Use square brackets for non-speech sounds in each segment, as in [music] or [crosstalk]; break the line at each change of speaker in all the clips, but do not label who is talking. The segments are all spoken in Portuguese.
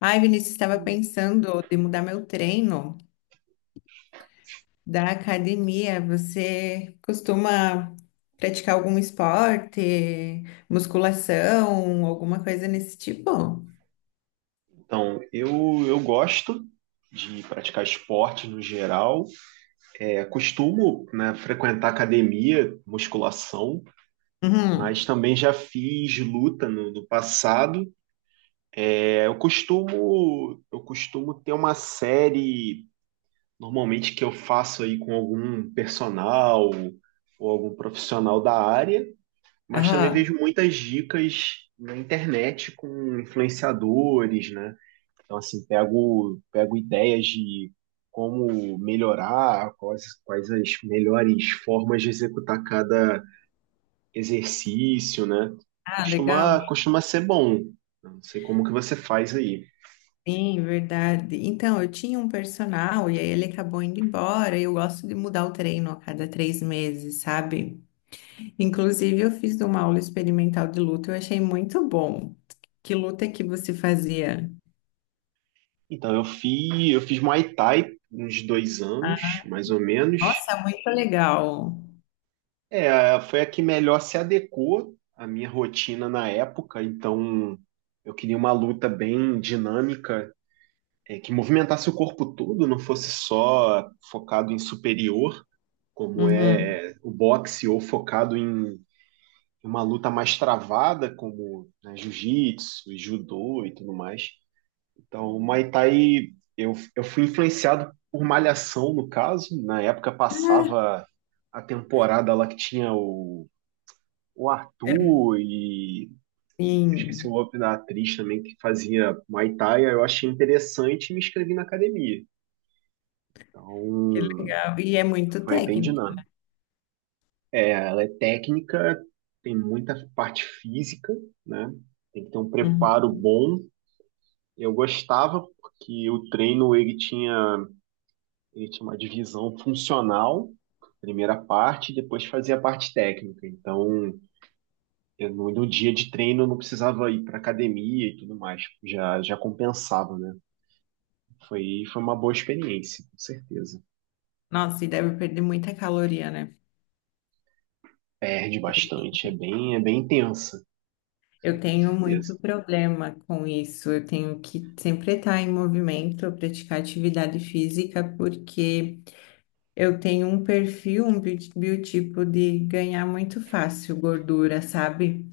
Ai, Vinícius, estava pensando de mudar meu treino da academia. Você costuma praticar algum esporte, musculação, alguma coisa nesse tipo?
Então, eu gosto de praticar esporte no geral. Costumo, né, frequentar academia, musculação, mas
Uhum.
também já fiz luta no passado. Eu costumo ter uma série normalmente que eu faço aí com algum personal ou algum profissional da área, mas também
Ah,
vejo muitas dicas na internet com influenciadores, né? Então, assim, pego ideias de como melhorar, quais as melhores formas de executar cada exercício, né?
Legal.
Costuma ser bom. Não sei como que você faz aí.
Sim, verdade. Então, eu tinha um personal e aí ele acabou indo embora. Eu gosto de mudar o treino a cada três meses, sabe? Inclusive, eu fiz uma aula experimental de luta, eu achei muito bom. Que luta que você fazia?
Então, eu fiz Muay Thai uns dois anos, mais ou menos.
Nossa, muito legal.
Foi a que melhor se adequou à minha rotina na época, então eu queria uma luta bem dinâmica, que movimentasse o corpo todo, não fosse só focado em superior, como
Uhum.
é o boxe, ou focado em uma luta mais travada, como né, jiu-jitsu, e judô e tudo mais. Então, o Muay Thai, eu fui influenciado por Malhação, no caso. Na época
Ah,
passava a temporada lá que tinha o Arthur e eu esqueci o
sim,
nome da atriz também que fazia Muay Thai. Aí eu achei interessante e me inscrevi na academia.
que
Então,
legal. E é muito
foi bem
técnica.
dinâmico. Ela é técnica, tem muita parte física, né? Tem que ter um
Uhum.
preparo bom. Eu gostava porque o treino ele tinha uma divisão funcional, primeira parte, e depois fazia a parte técnica. Então, eu, no dia de treino eu não precisava ir para academia e tudo mais, já compensava, né? Foi uma boa experiência, com certeza.
Nossa, e deve perder muita caloria, né?
Perde bastante, é bem intensa, foi
Eu
com
tenho
certeza,
muito problema com isso. Eu tenho que sempre estar em movimento, praticar atividade física, porque eu tenho um perfil, biotipo de ganhar muito fácil gordura, sabe?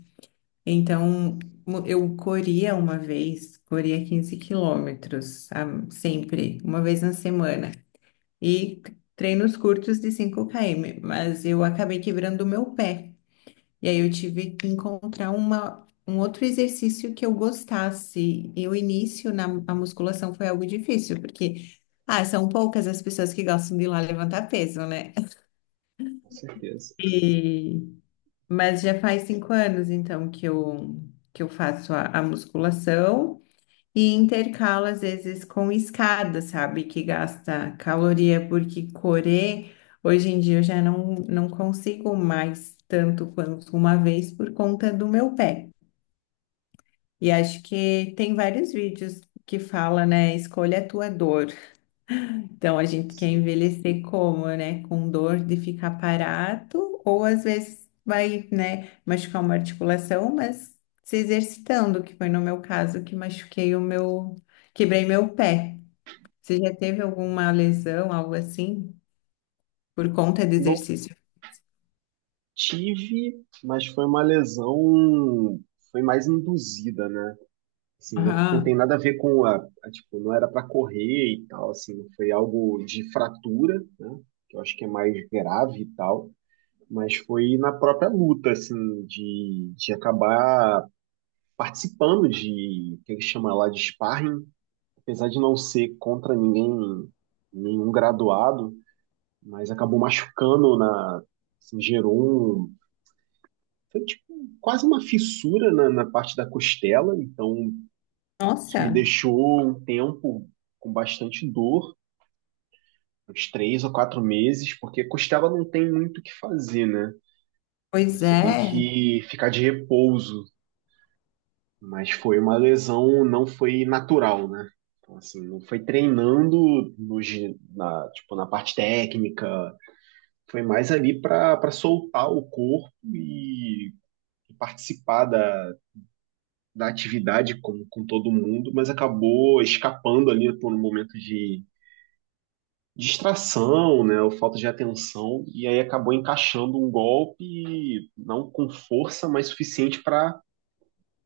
Então, eu corria uma vez, corria 15 quilômetros, sempre, uma vez na semana. E treinos curtos de 5 km, mas eu acabei quebrando o meu pé. E aí eu tive que encontrar um outro exercício que eu gostasse. E o início na a musculação foi algo difícil, porque ah, são poucas as pessoas que gostam de ir lá levantar peso, né?
com certeza.
E- mas já faz 5 anos, então, que eu faço a musculação. E intercala às vezes com escada, sabe? Que gasta caloria, porque correr, hoje em dia eu já não consigo mais tanto quanto uma vez por conta do meu pé. E acho que tem vários vídeos que fala, né? Escolha a tua dor. Então a gente quer
Sim.
envelhecer como, né? Com dor de ficar parado, ou às vezes vai, né, machucar uma articulação, mas se exercitando, que foi no meu caso que quebrei meu pé. Você já teve alguma lesão, algo assim, por conta de
Não
exercício?
tive, mas foi uma lesão, foi mais induzida, né? Assim, não
Aham.
tem nada a ver com tipo, não era para correr e tal, assim, foi algo de fratura, né? Que eu acho que é mais grave e tal, mas foi na própria luta, assim, de acabar participando de, que ele chama lá de sparring, apesar de não ser contra ninguém, nenhum graduado, mas acabou machucando na, assim, gerou um. Foi tipo, quase uma fissura na parte da costela, então isso me
Nossa,
deixou um tempo com bastante dor, uns três ou quatro meses, porque costela não tem muito o que fazer, né?
pois
Você tem
é.
que ficar de repouso, mas foi uma lesão, não foi natural, né? Então, assim, não foi treinando no, na, tipo, na parte técnica, foi mais ali para soltar o corpo e participar da, da atividade com todo mundo, mas acabou escapando ali por um momento de distração, né, ou falta de atenção, e aí acabou encaixando um golpe, não com força, mas suficiente para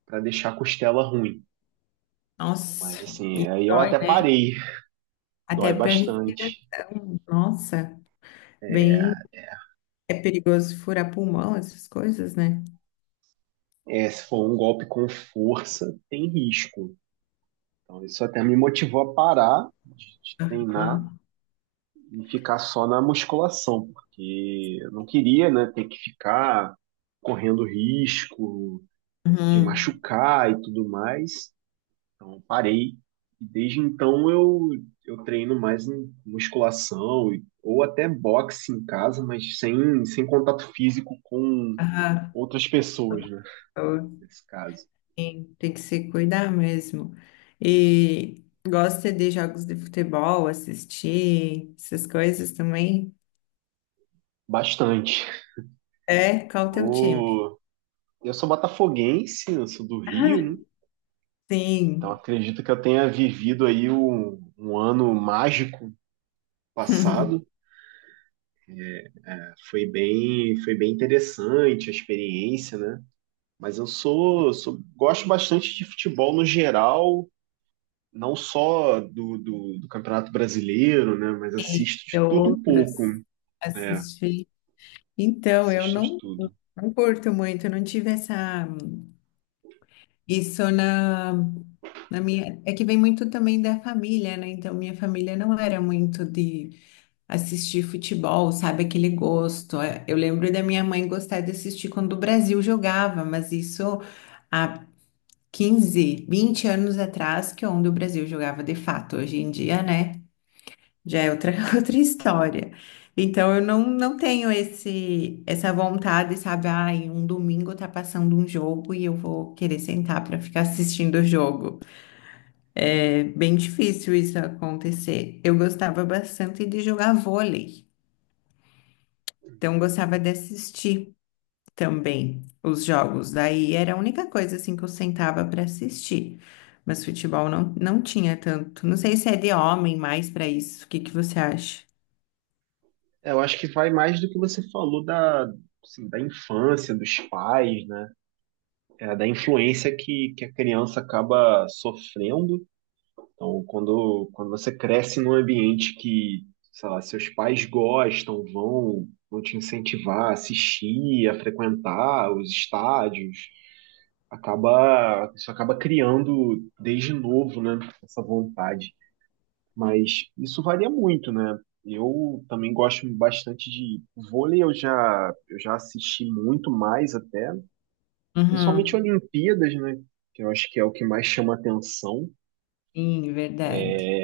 para deixar a costela ruim.
Nossa,
Mas assim,
e
aí eu
dói,
até
né?
parei, dói
Até para
bastante.
respiração. Nossa, bem, é perigoso furar pulmão, essas coisas, né?
É, se for um golpe com força, tem risco. Então isso até me motivou a parar de treinar
Ah,
e ficar só na musculação, porque eu não queria, né, ter que ficar correndo risco de
uhum.
machucar e tudo mais. Então parei. E desde então eu treino mais em musculação e- ou até boxe em casa, mas sem contato físico com
Ah,
outras pessoas, né,
eu-
nesse caso.
sim, tem que se cuidar mesmo. E gosta de jogos de futebol, assistir, essas coisas também?
Bastante.
É, qual o teu time?
Eu, eu sou botafoguense, eu sou do Rio, né?
[laughs]
Então
Sim.
acredito que eu tenha vivido aí um ano mágico
[laughs]
passado. Foi bem interessante a experiência, né? Mas eu sou, sou- gosto bastante de futebol no geral, não só do Campeonato Brasileiro, né? Mas assisto
E
de tudo um
outros
pouco. É,
assistir. Então, eu
assisto de
não,
tudo.
não curto muito, eu não tive essa. Isso na, na minha. É que vem muito também da família, né? Então, minha família não era muito de assistir futebol, sabe? Aquele gosto. É, eu lembro da minha mãe gostar de assistir quando o Brasil jogava, mas isso há 15, 20 anos atrás, que é onde o Brasil jogava de fato. Hoje em dia, né? Já é outra, [laughs] outra história. Então, eu não, não tenho essa vontade, sabe? Ai, um domingo tá passando um jogo e eu vou querer sentar para ficar assistindo o jogo. É bem difícil isso acontecer. Eu gostava bastante de jogar vôlei, então gostava de assistir também os jogos. Daí era a única coisa assim que eu sentava para assistir. Mas futebol não tinha tanto. Não sei se é de homem mais para isso. O que que você acha?
É, eu acho que vai mais do que você falou da, assim, da infância, dos pais, né? É, da influência que a criança acaba sofrendo. Então, quando você cresce num ambiente que, sei lá, seus pais gostam, vão te incentivar a assistir, a frequentar os estádios, acaba, isso acaba criando desde novo, né, essa vontade. Mas isso varia muito, né? Eu também gosto bastante de vôlei, eu já assisti muito mais até, principalmente
Uhum.
Olimpíadas, né? Que eu acho que é o que mais chama atenção.
Sim, verdade.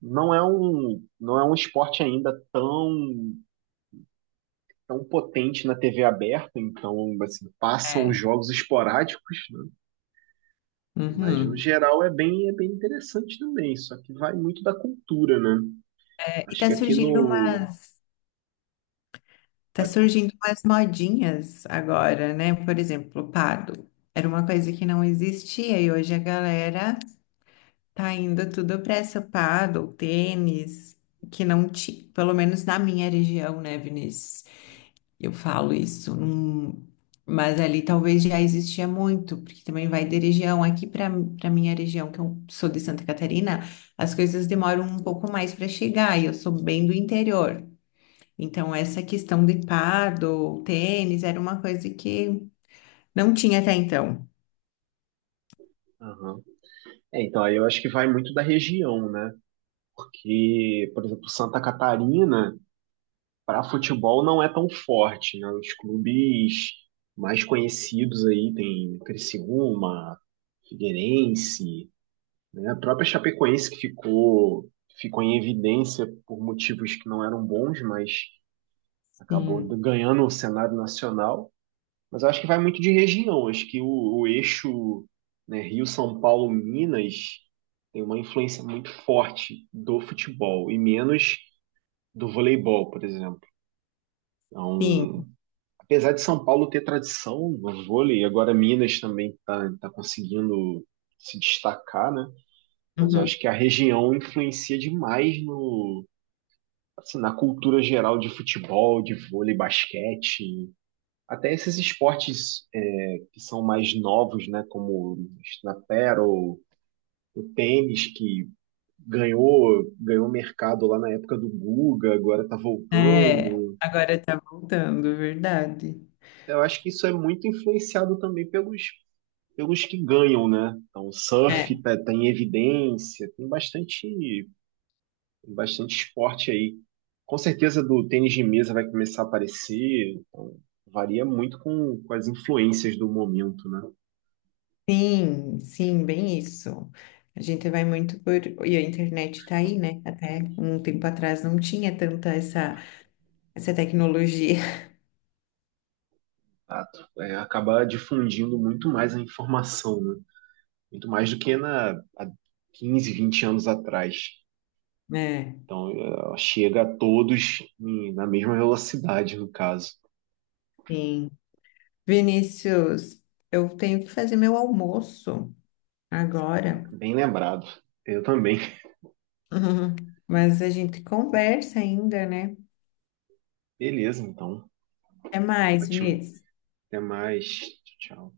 Não é um esporte ainda tão, tão potente na TV aberta, então assim, passam
É.
jogos esporádicos, né? Mas no
Uhum.
geral é bem interessante também, só que vai muito da cultura, né?
É, e
Acho
tá
que aqui
surgindo
no.
umas, tá
Pode falar.
surgindo umas modinhas agora, né? Por exemplo, Pado. Era uma coisa que não existia e hoje a galera tá indo tudo pra essa Pado, tênis, que não tinha, pelo menos na minha região, né, Vinícius? Eu falo isso, mas ali talvez já existia muito, porque também vai de região. Aqui para Para minha região, que eu sou de Santa Catarina, as coisas
Uhum.
demoram um pouco mais para chegar, e eu sou bem do interior. Então, essa questão de pádel, tênis, era uma coisa que não tinha até então.
Aham. É, então, aí eu acho que vai muito da região, né? Porque, por exemplo, Santa Catarina. Para futebol não é tão forte, né? Os clubes mais conhecidos aí tem Criciúma, Figueirense, né? A própria Chapecoense que ficou em evidência por motivos que não eram bons, mas acabou
Sim,
ganhando o cenário nacional. Mas eu acho que vai muito de região. Acho que o eixo, né, Rio, São Paulo, Minas tem uma influência muito forte do futebol e menos do voleibol, por exemplo. Então,
sim.
apesar de São Paulo ter tradição no vôlei, agora Minas também está tá conseguindo se destacar, né? Mas eu
Uhum.
acho que a região influencia demais no, assim, na cultura geral de futebol, de vôlei, basquete, até esses esportes é, que são mais novos, né? Como na paddle, o tênis que ganhou mercado lá na época do Guga, agora está
É,
voltando.
agora tá voltando, verdade.
Eu acho que isso é muito influenciado também pelos que ganham, né? Então, o surf
É.
tá em evidência, tem bastante, bastante esporte aí. Com certeza do tênis de mesa vai começar a aparecer, então, varia muito com as influências do momento, né?
Sim, sim, bem isso. A gente vai muito por. E a internet tá aí, né? Até um tempo atrás não tinha tanta essa tecnologia,
Ah, é, acaba difundindo muito mais a informação, né? Muito mais do que na, há 15, 20 anos atrás.
[laughs] né?
Então, chega a todos em- na mesma velocidade, no caso.
Sim. Vinícius, eu tenho que fazer meu almoço agora.
Bem lembrado. Eu também.
[laughs] Mas a gente conversa ainda, né?
Beleza, então.
Até mais,
Ótimo.
Vinícius.
Até mais. Tchau.